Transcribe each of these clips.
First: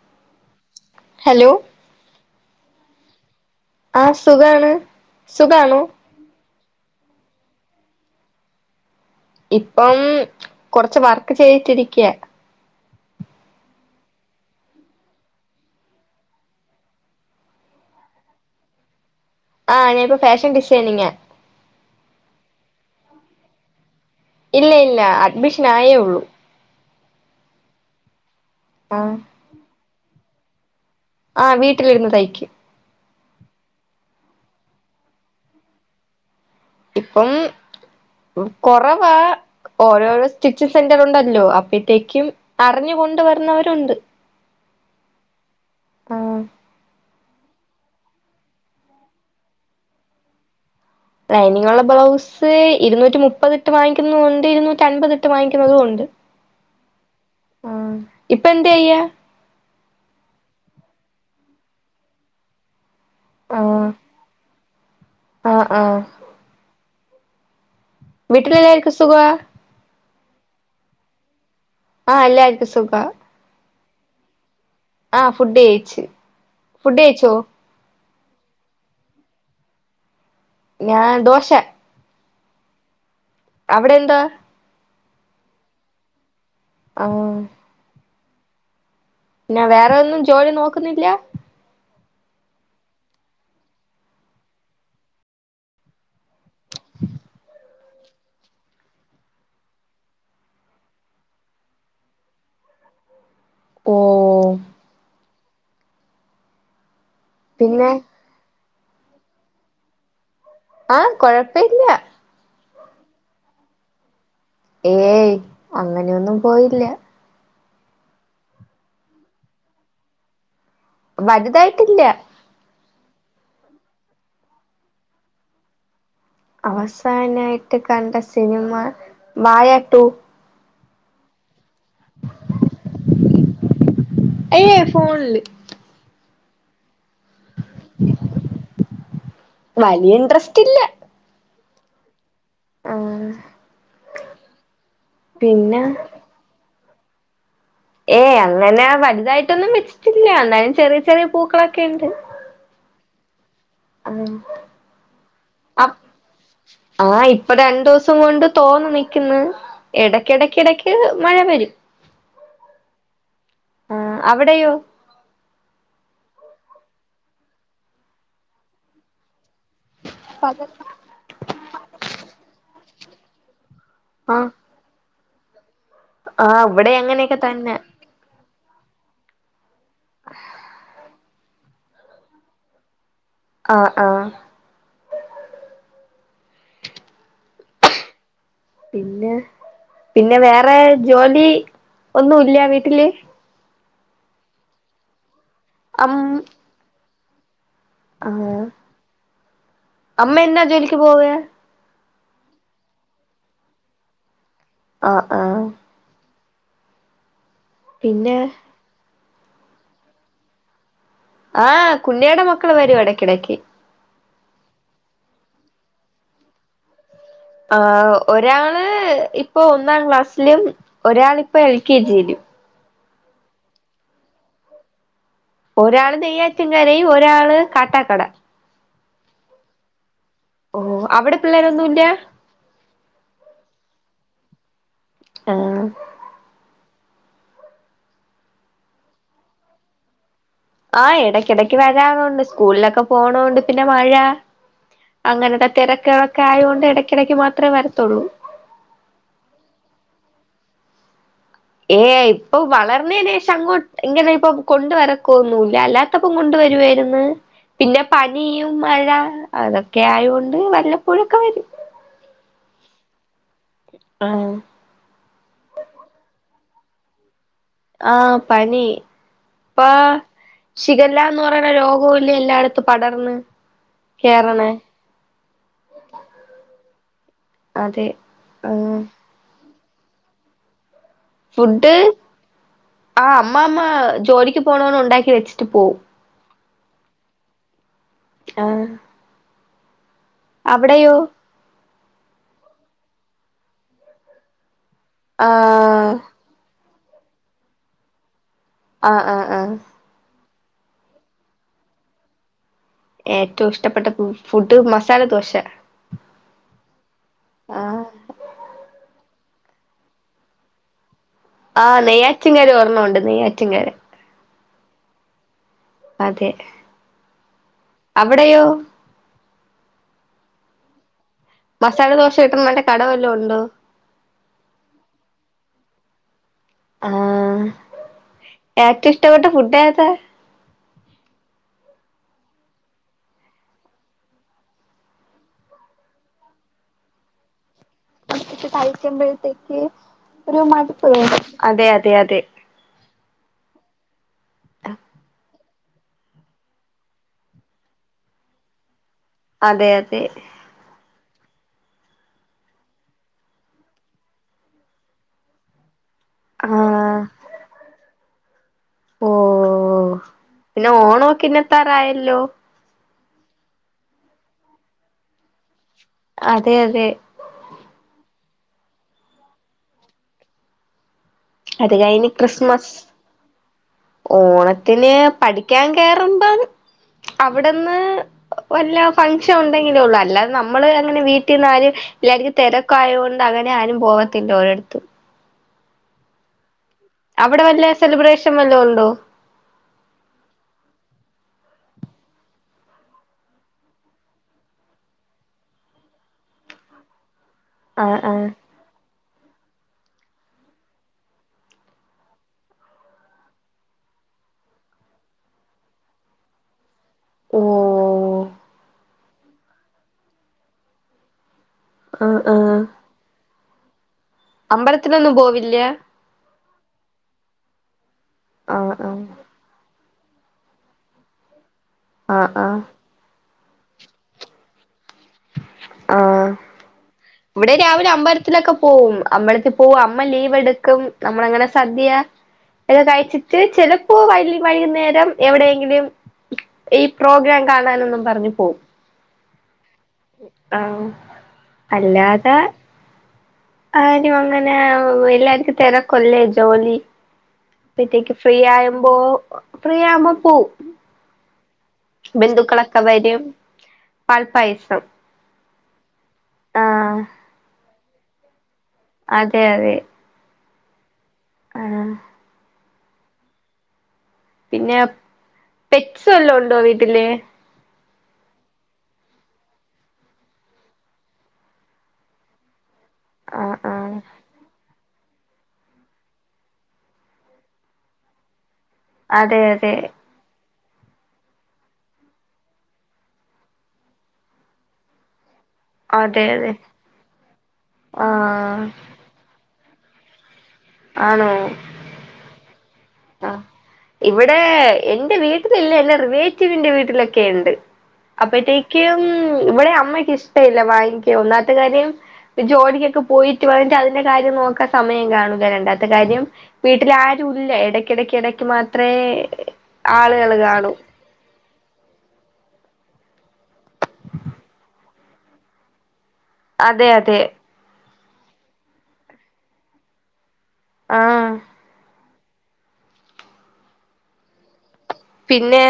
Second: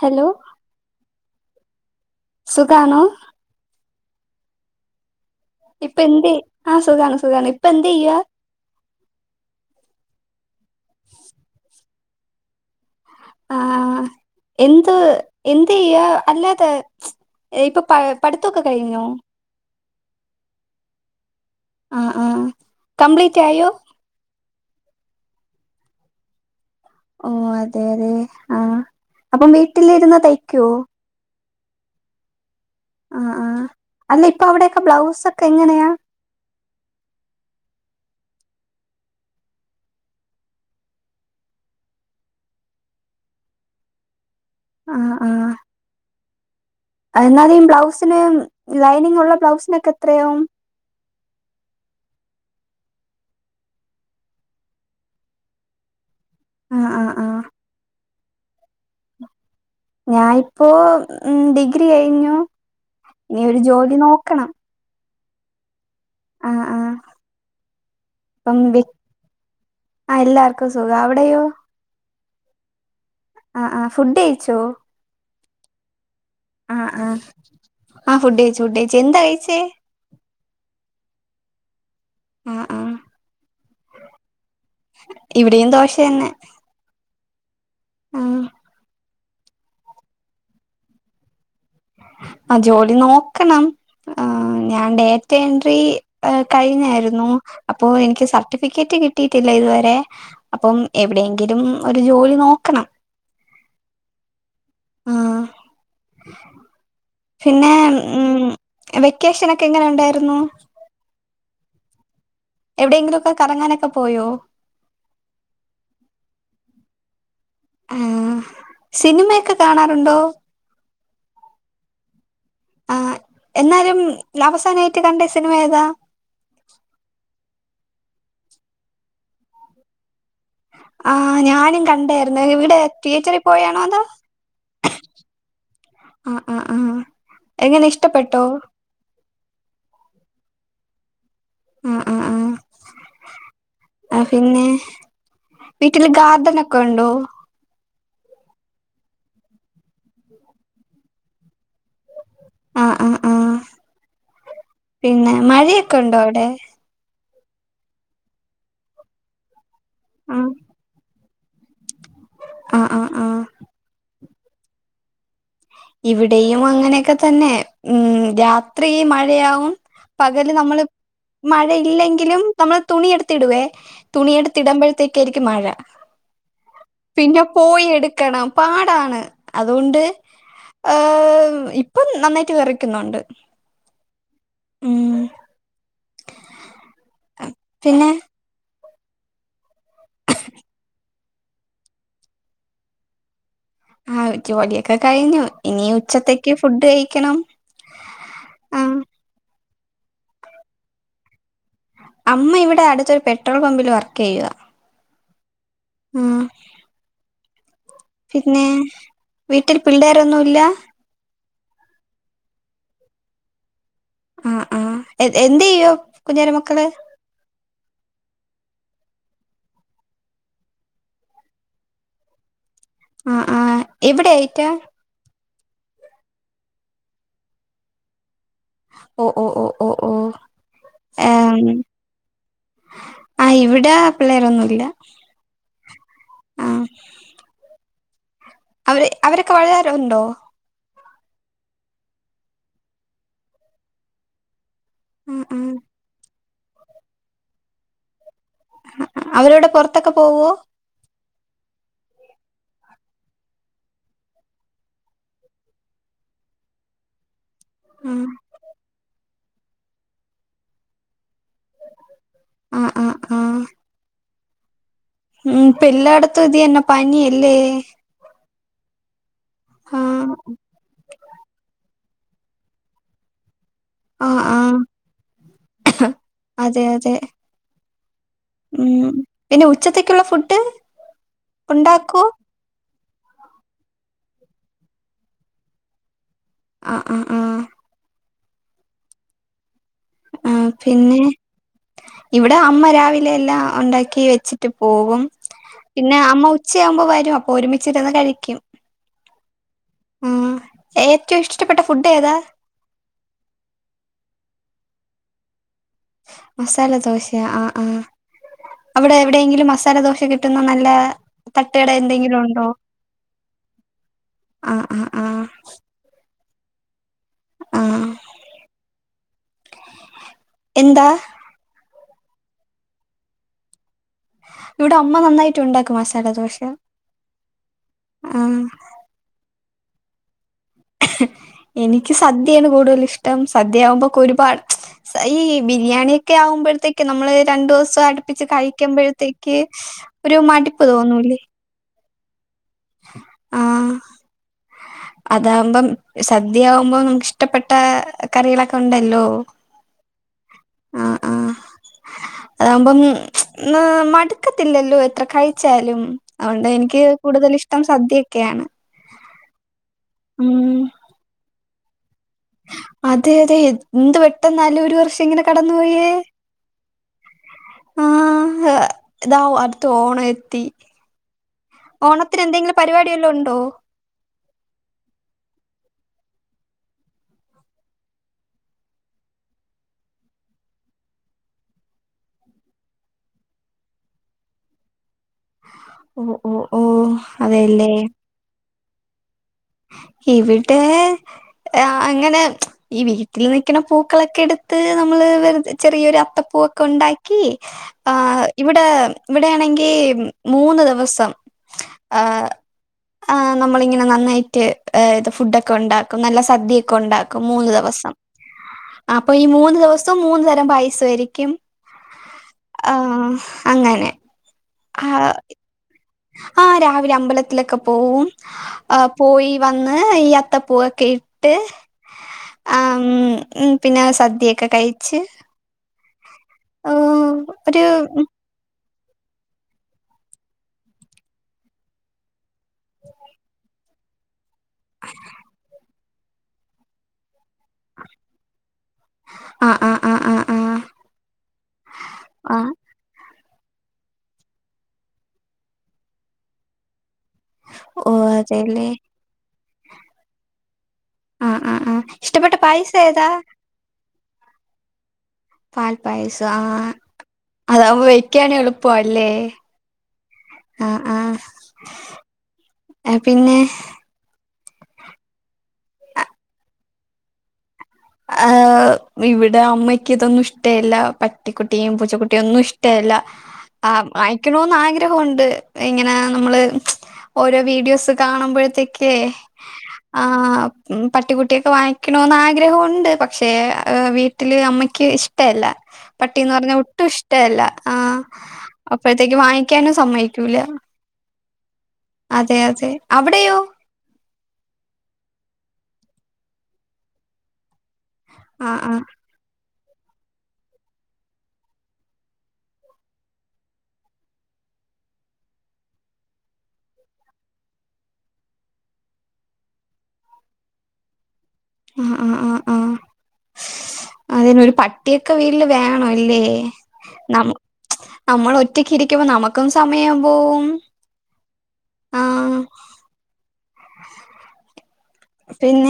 Hello hello സുഖണോ? ആഹ്‌, സുഖാണ്. സുഖാണോ? ഇപ്പ എന്ത്, ആഹ്‌, സുഖാണ് സുഖണ് ഇപ്പൊ എന്ത് ചെയ്യാ ഇപ്പം കൊറച്ച് വർക്ക് ചെയ്തിട്ടിരിക്കയ ആഹ്‌ എന്ത് എന്ത് ചെയ്യ അല്ലാതെ ഇപ്പ പ, പഠിത്തൊക്കെ കഴിഞ്ഞോ? ആഹ്‌ ഞാനിപ്പോ ഫാഷൻ ഡിസൈനിങ്ങാ ആഹ്‌ ആഹ്‌ കംപ്ലീറ്റ് ആയോ? ഇല്ല ഇല്ല അഡ്മിഷൻ ആയേ ഉള്ളൂ ഓ അതെ അതെ ആഹ ആഹ്‌ അപ്പം വീട്ടിലിരുന്ന് തയ്ക്കുവോ? ആഹ്‌ വീട്ടിലിരുന്ന് തയ്ക്കും ആഹ്‌ ആഹ്‌ അല്ല ഇപ്പൊ അവിടെൊക്കെ ബ്ലൗസ് ഒക്കെ എങ്ങനെയാ? ഇപ്പം കൊറവാ ഓരോഓരോ സ്റ്റിച്ചിങ് സെന്റർ ഉണ്ടല്ലോ അപ്പഴത്തേക്കും അറിഞ്ഞ കൊണ്ട് വരുന്നവരുണ്ട് ആഹ്‌ ആഹ്‌ ആഹ്‌ എന്നാല ഈ ബ്ലൗസിന് ലൈനിങ്ള്ള ബ്ലൗസിനൊക്കെ എത്രയാവും ലൈനിങ്ങ ഉള്ള ബ്ലൗസ് ഇരുന്നൂറ്റി മുപ്പതിട്ട് വാങ്ങിക്കുന്നതും ഉണ്ട് ഇരുന്നൂറ്റി അൻപതി ഇട്ട് വാങ്ങിക്കുന്നതും ഉണ്ട്. ആഹ്‌ ആഹ്‌ ആഹ്‌ ഇപ്പ എന്ത് ചെയ്യ ഞാനിപ്പോ ഉം. ഡിഗ്രി കഴിഞ്ഞു ഇനി ഒരു ജോലി നോക്കണം. ആഹ്‌ ആഹ്‌ ആഹ്‌ ആഹ്‌ വീട്ടിലെല്ലാർക്കും സുഖ ആഹ്‌ എല്ലാർക്കും സുഖ അവിടെയോ? ആഹ് എല്ലാർക്കും സുഖ ആഹ്‌ ആഹ്‌ ഫുഡ് കഴിച്ചോ? ആഹ്‌ ഫുഡ് കഴിച്ച്. ഫുഡ് കഴിച്ചോ? ആഹ്‌ ഫുഡ് കഴിച്ചു ഫുഡ് കഴിച് എന്താ കഴിച്ചേ? ഞാൻ ദോശ. [unintelligible] അവിടെ എന്താ ഇവിടെയും ദോശ തന്നെ. ആഹ്‌ ആഹ്‌ പിന്നെ, വേറെ ഒന്നും ജോലി നോക്കുന്നില്ല. ആഹ്‌, ജോലി നോക്കണം. ആഹ്‌, ഞാൻ ഡേറ്റ് എൻട്രി കഴിഞ്ഞായിരുന്നു. അപ്പൊ, എനിക്ക് സർട്ടിഫിക്കറ്റ് കിട്ടിയിട്ടില്ല ഇതുവരെ. അപ്പം എവിടെയെങ്കിലും ഒരു ജോലി നോക്കണം. ഓ ആഹ്. പിന്നെ ഉം വെക്കേഷനക്കെ എങ്ങനെ ഉണ്ടായിരുന്നു? ആഹ് കൊഴപ്പല്ല്യാ. എവിടെയെങ്കിലും ഒക്കെ കറങ്ങാനൊക്കെ പോയോ? ഏയ് അങ്ങനെയൊന്നും പോയില്ല. ആഹ് സിനിമയൊക്കെ കാണാറുണ്ടോ? വലുതായിട്ടില്ല. ആഹ് എന്നാലും അവസാനായിട്ട് കണ്ട സിനിമ ഏതാ? അവസാനായിട്ട് കണ്ട സിനിമ വായ റ്റു. ആഹ് ഞാനും കണ്ടാരുന്നു ഇവിടെ ട്ടീയേറ്ററിൽ പോയാണോ ന്തോ. അയ്യേ ഫോണില് ആ ആ ആ എങ്ങനെ ഇഷ്ടപ്പെട്ടോ? വലിയ ഇൻട്രസ്റ്റ് ഇല്ല. ആ ആ ആ ആഹ് ആ പിന്നെ പിന്നെ വീട്ടില് ഗാർഡനൊ കണ്ടോ? ഏയ് അങ്ങനെ വലുതായിട്ടൊന്നും വെച്ചിട്ടില്ല എന്നാലും ചെറിയ ചെറിയ പൂക്കളൊക്കെണ്ട്. ആ ആ ആഹ് ആഹ് പിന്നെ അ മഴയൊക്കെ ഉണ്ടോ അവിടെ ആഹ് ഇപ്പൊ രണ്ടൂസം കൊണ്ട് തോന്ന് നിക്ക്ന്ന് ആഹ് എടക്കിടക്കിടക്ക് മഴ വരും. ആ ആ ആഹ്. ആഹ് അവടെയോ? ഇവിടെയും അങ്ങനെയൊക്കെ തന്നെ ഉം രാത്രി മഴയാകും. പകല് പകൽ നമ്മള് മഴയില്ലെങ്കിലും നമ്മള് തുണിഎടുത്തിടുവേ ആഹ് തുണിയെടുത്തിടുമ്പഴ് ത്തക്കായിരിക്കും മഴ. ആഹ് വടി അങ്ങനെയൊക്കെ തന്നെ. ക്കണം പാടാണ് അതുകൊണ്ട് ഇപ്പം നന്നായിട്ട് വേറക്കുന്നുണ്ട്. ആഹ് ആഹ്. ഉം പിന്നെ? പിന്നെ പിന്നെ വേറെ ജോലി ഒന്നുംല്ല്യേ വീട്ടില്? ആഹ് ജോലിയൊക്കെ കഴിഞ്ഞു ഇനി അം ഉച്ചത്തേക്ക് ഫുഡ് കഴിക്കണം. ആഹ് അമ്മ എന്നാ ജോലിക്ക് പോവ്വാ? അമ്മ ഇവിടെ അടുത്തൊരു പെട്രോൾ പമ്പില് വർക്ക്യ്യാ. ആ ആഹ്. ഉം പിന്നെ വീട്ടിൽ പിള്ളോരൊന്നുല്ലാ? ആഹ് കുഞ്ഞേടെ മക്കള് വരും എടക്കിടക്ക്. അ ആഹ് എ എന്ത്യ്യും കുൻഞ്ഞേര മക്കള്? ആഹ് ഒരാള് ഇപ്പൊ ഒന്നാം ക്ലാസ്സ്ലും ഒരാളിപ്പൊ എൽ കെ ജിയിലും. ആഹ് ആഹ് എവിടെ ആയിറ്റാ? ഒരാള് നെയ്യാറ്റ് കരയും ഒരാള് കാട്ടാക്കട. ഓ ഓ ഓ ഓ ഓ ഓഹ് അവടെ ഏഹ് പിള്ളേരൊന്നുല്ലാ. ആഹ് ഇവിടെ പിള്ളേരൊന്നുല്ല ആഹ് ആഹ് അവര് അവരൊക്കെ വരാറ് ഉണ്ടോ ആഹ് ഇടയ്ക്കിടക്ക് വരാറുണ്ട് സ്കൂളിലൊക്കെ പോണോണ്ട് പിന്നെ മഴ ആഹ് അങ്ങനത്തെ ആഹ് തിരക്ക് കളൊക്കെ ആയോണ്ട് എടയ്ക്കിടക്ക് മാത്രമേ വരത്തുള്ളൂ അവരവിടെ പൊറത്തൊക്കെ പോവോ ഏഹ് ഇപ്പൊ വളർന്നേനേശം അങ്ങോ ഇങ്ങനെ ഇപ്പൊ കൊണ്ട് നടക്കോന്നുല്ല അല്ലാ ത്തപ്പം കൊണ്ട് വരുവായിരുന്ന് പിന്നെ ആഹ് പനിയും മഴ അതൊക്കെ ആയോണ്ട് വല്ലപ്പോഴൊക്കെ വരും ആഹ് ആഹ് ആഹ് ആഹ് ഉം ഇപ്പെല്ലാടത്തും ഇത് ന്നെ പനി അല്ലേ ആഹാ പനി ഇപ്പാ ആഹ് ശിഗല്ലാന്ന് പറയ്ണ രോഗവുല്ലേ എല്ലായിടത്തും പടർന്ന് ആഹ് കേറ്ണേ ആഹ് അതെ അതെ അതെ ആ ഉം പിന്നെ ഉച്ചത്തേക്കുള്ള ഫുഡ് ഫുഡ് ഉണ്ടാക്കോ ആഹ് അമ്മാമ്മ ജോലിക്ക് പോണോട് ഉണ്ടാക്കി വെച്ചിട്ട് പോവും ആഹ് ആഹ് ആഹ് ആഹ് ആഹ് പിന്നെ ഇവിടെ അമ്മ രാവിലെ എല്ലാം ഉണ്ടാക്കി വെച്ചി ട്ട് പോകും ആ പിന്നെ അമ്മ ഉച്ചയാകുമ്പോ വരും അപ്പൊ ഒരുമിച്ചിരുന്ന് കഴിക്കും ആഹ് ആഹ് ആഹ് ഉം ഏറ്റവും ഇഷ്ടപ്പെട്ട ഫുഡ് ഏതാ ഏറ്റവും ഇഷ്ടപ്പെട്ട ഫുഡ് മസാല ദോശ മസാല ദോശേ ആഹ് ആ ആഹ് അവിടെ എവിടെയെങ്കിലും മസാല ദോശ കിട്ടുന്ന നല്ല തട്ടുകട ആഹ് എന്തെങ്കിലും ഉണ്ടോ നെയ്യാറ്റിൻകര ഒർണൊണ്ട് നെയ്യാറ്റിൻകര ആഹ് ആഹ് ആഹ് അതെ ആഹ് അവ്ടെയോ എന്താ മസാല ദോശ കിട്ട്ണ കടവല്ലോം ഉണ്ടോ ഇവിടെ അമ്മ നന്നായിട്ട് ഉണ്ടാക്കും മസാല ദോശ ആഹ് ആഹ് ഏറ്റവും ഇഷ്ടപ്പെട്ട ഫുഡ്‌ ഏതാ എനിക്ക് സദ്യയാണ് കൂടുതൽ ഇഷ്ടം സദ്യയാവുമ്പോക്കെ ഒരുപാ ഈ ബിരിയാണിയൊക്കെ ആവുമ്പഴത്തേക്ക് നമ്മള് രണ്ടൂ സോ അടുപ്പിച്ച് കഴിക്കുമ്പോഴത്തേക്ക് ഒരു മടിപ്പ് മടുപ്പ് തോന്നൂല്ലേ തോന്നും അതെ അതെ അതെ ആഹ് ആഹ് അതാവുമ്പം സദ്യയാവുമ്പോ നമുക്ക് ഇഷ്ടപ്പെട്ട കറികളൊക്കെ ഉണ്ടല്ലോ അതെ അതെ ആഹ് ആഹ് അതാവുമ്പം മടുക്കത്തില്ലല്ലോ എത്ര കഴിച്ചാലും അവോണ്ട് എനിക്ക് ആ കൂടുതൽ ഇഷ്ടം സദ്യൊക്കെയാണ് ഓഹ് പിന്നെ ഓണൊക്കെ ഇങ്ങെത്താറായല്ലോ അതെ അതെ എന്ത് പെട്ടെന്നാലെ ഒരു വർഷം ഇങ്ങനെ കടന്നു പോയേ അതെ അതെ ആ ഇതാവും അടുത്ത ഓണം എത്തി അത് കഴിഞ്ഞ് ഓണത്തിന് എന്തെങ്കിലും ക്രിസ്മസ് പരിപാടി വല്ലോം ഉണ്ടോ ഓണത്തിന് പഠിക്കാൻ കേറുമ്പം അവിടെന്ന് വല്ല ഫംഗഷൻ ഉണ്ടെങ്കിലേ ഉള്ളു അല്ലാതെ നമ്മള് അങ്ങനെ വീട്ടിന്ന് ആരും എല്ലായിരിക്കും തിരക്കായത്കോണ്ട് അങ്ങനെ ആരും പോകത്തില്ല ഓരിടത്തും ഓഹ് അവിടെ വല്ല സെലിബ്രേഷൻ വല്ലതൊണ്ടോ ഇവിടെ ആ അങ്ങനെ ഈ വീട്ടിൽ നിൽക്കുന്ന പൂക്കളൊക്കെ എടുത്ത് നമ്മള് വെറുതെ ചെറിയൊരു അത്തപ്പൂകളൊക്കെ ഇണ്ടാക്കി ആഹ് ഇവിടെ ടെ ഇവിടെയാണെങ്കി മൂന്ന് ദിവസം ആഹ് ആഹ് നമ്മളിങ്ങനെ നന്നായി റ്റ് ഇത് ഫുഡൊക്കെ ഒണ്ടാക്കും നല്ല സദ്യേക്കെ ഒണ്ടാക്കും മൂന്ന് ദിവസം ഓ അപ്പൊ ഈ മൂന്ന് ദിവസോം മൂന്ന് തരം പായസാരിക്കും ആഹ് അങ്ങനെ ആഹ് അമ്പലത്തിലൊന്നും പോവില്ല ആഹ് രാവിലെ അമ്പലത്തിലൊക്കെ പോവും ആഹ് ആഹ് പോയി വന്ന് ഈ അത്തപൂവൊക്കെ ഇട്ട് ആഹ് ആഹ് ആഹ് പിന്നെ സദ്യെക്കെ കഴിച്ച് ആഹ് ഉം ഇവിടെ രാവിലെ അമ്പര ത്തിലൊക്ക പോവും അമ്പളത്തി പോവും അമ്മ ലീവ് എടുക്കും നമ്മളങ്ങനെ സദ്യാ കഴിച്ചിട്ട് ചെലപ്പോ വല്ല വൈകുന്നേരം എവിടെയെങ്കിലും ഈ പ്രോഗ്രാം കാണാനെന്നും പറഞ്ഞ് പോം ആഹ് ആഹ് ആഹ് ആഹ് ആഹ് അല്ലാത ആഹ് ആരു അങ്ങനെ എല്ലാർക്കും തെരക്കൊല്ലേ ജോലി ഓഹ് പ്പത്തേക്ക് ഫ്രീ അതെല്ലേ ആയുമ്പോ ഫ്രീ ആമ്പൊ പോം ആഹ് ആഹ് ആഹ് ഇഷ്ടപ്പെട്ട പായസം ഏതാ പാൽപായസം പാൽപായസം ആഹ് അതാവുമ്പൊ വെക്കാനു എളുപ്പാല്ലേ അതെ അതെ ആഹ് ആഹ് ആഹ് ആഹ് പിന്നെ പിന്നെ പെറ്റ്സ് വെല്ലോ ഒണ്ടോ വീട്ടില് ആഹ് ഇവിടെ അമ്മയ്ക്ക് ഇതൊന്നും ഇഷ്ടില്ല പട്ടിക്കുട്ടിയും പൂച്ചക്കുട്ടിയും ഒന്നും ഇഷ്ട ട്ടേല്ല ആഹ് വാങ്ങിക്കണോന്ന് ആഗ്രഹവൊണ്ട് ഇങ്ങന നമ്മള് ഓരോ വീഡിയോസ് കാണുമ്പഴത്തേക്ക് ക്കെ അതെ അതെ ആഹ് പട്ടികുട്ടിയൊക്കെ വാങ്ങിക്കണോന്ന് ആഗ്രഹവൊ ണ്ട് പക്ഷേ വീട്ടില് അമ്മയ്ക്ക് ഇഷ്ടല്ല അതെ പട്ടീന്ന് അതെ പറഞ്ഞാ ഒട്ടും ഇഷ്ടല്ല ആഹ് അപ്പഴ്ത്തേക്ക് വാങ്ങിക്കാനും സമ്മയിക്കൂല്ല ആണോ അതെ അതെ അവ്ടെയോ ഇവ്ടേ എന്റെ വീട്ടിലില്ല എന്റെ റിലേറ്റീവിന്റെ വീട്ടിലൊക്കെണ്ട് ആ ആ അപ്പത്തേക്കും ഇവ്ടെ അമ്മയ്ക്ക് ഇഷ്ടവില്ല വാങ്ങിക്ക ഒന്നാത്തെ കാര്യം ജോലിക്കൊക്കെ പോയിട്ട് വന്ന്ട്ട് അതിന്റെ കാര്യം നോക്കാൻ സമയം കാണൂല്ല രണ്ടാത്തെ കാര്യം വീട്ടില് ആരൂല്ല എടക്കെടക്ക് എടക്ക് മാത്രേ ആളുകള് കാണു ആഹ് ആഹ് ആഹ് ആഹ് അതിനൊര് പട്ടിയൊക്കെ വീട്ടില് വേണൊല്ലേ അതെ അതെ നമ്മളൊറ്റക്കിരിക്കുമ്പൊ നമക്കും സമയം പോവും ആഹ് ആഹ് പിന്നേ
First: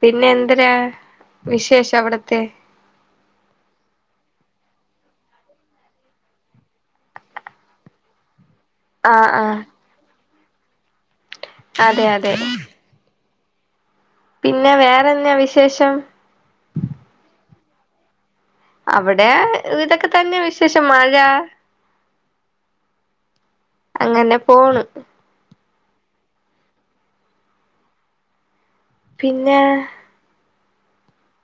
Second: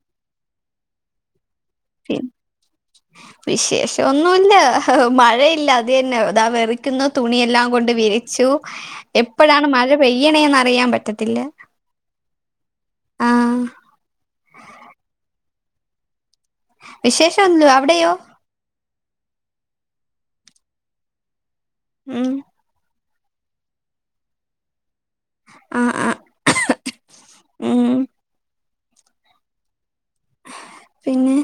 പിന്നെ എന്തെരാ വിശേഷം പി അവിട്ത്തെ വിശേഷം ഒന്നൂല്ല മഴയില്ല അത് തന്നെ ഇതാ വെറിക്കുന്നു തുണിയെല്ലാം കൊണ്ട് വിരി ച്ചു ആഹ് ആഹ് എപ്പഴാണ് മഴ പെയ്യ്ണേന്ന് അറിയാ പറ്റത്ത അതെ അതെ ആഹ് പിന്നെ വേറെന്നാ വിശേഷം വിശേഷന്തു അവിടെയോ? അവ്ടെ ഇതൊക്ക തന്നെ വിശേഷം മഴ. ഉം അങ്ങന പോണ്. ആഹ്, ആഹ് ഉം പിന്നെ പിന്നെ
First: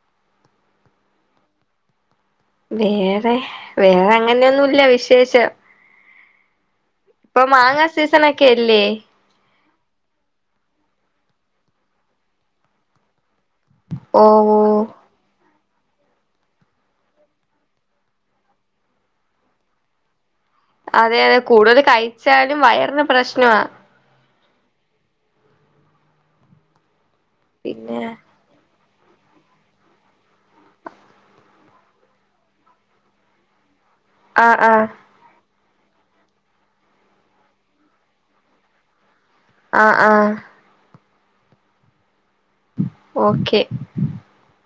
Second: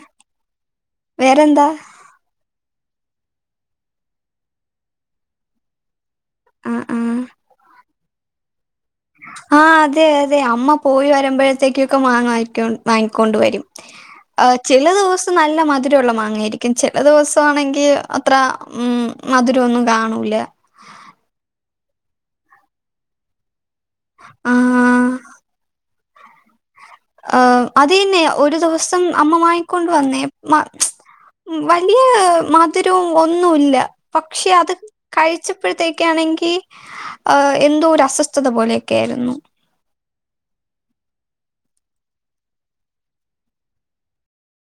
വേറെന്താ? വേറെ വേറെ അങ്ങനെയൊന്നുല്ല വിശേഷം. ആഹ് ആഹ് ഇപ്പൊ മാങ്ങാസീസണൊക്കെ അല്ലേ? ആഹ് അതെ അതെ അമ്മപോയി വരുമ്പോഴത്തേക്കൊക്കെ മാങ്ങ വാങ്ങിക്കോ വാങ്ങിക്കൊണ്ടവരും. ഓ ആഹ് ഓ ചെലെദൂസ് നല്ല മധുരമുള്ള മാങ്ങായിരിക്കും ചെലെ ദിവെസോണെങ്കി അത്ര ഉം മധുരമൊന്നും കാണൂല. അതെ അതെ കൂടുതൽ കഴിച്ചാലും വയറിന് പ്രശ്നവാ. ആഹ് ആഹ് പിന്നെ അതെന്നെ ഒരു ദിവസം അമ്മമാങ്ങിക്കൊണ്ട് വന്നേ മ്മ ഉം വലിയ മധുരവുംഒന്നുല്ല പക്ഷേ ആഹ് അത് ആഹ് കഴിച്ചപ്പോഴ്ത്തേക്കാണെങ്കി എന്തോ ഒരു അസ്വസ്ഥതപോലെക്കെയിരുന്നു. ആഹ് ആഹ് ഓക്കെ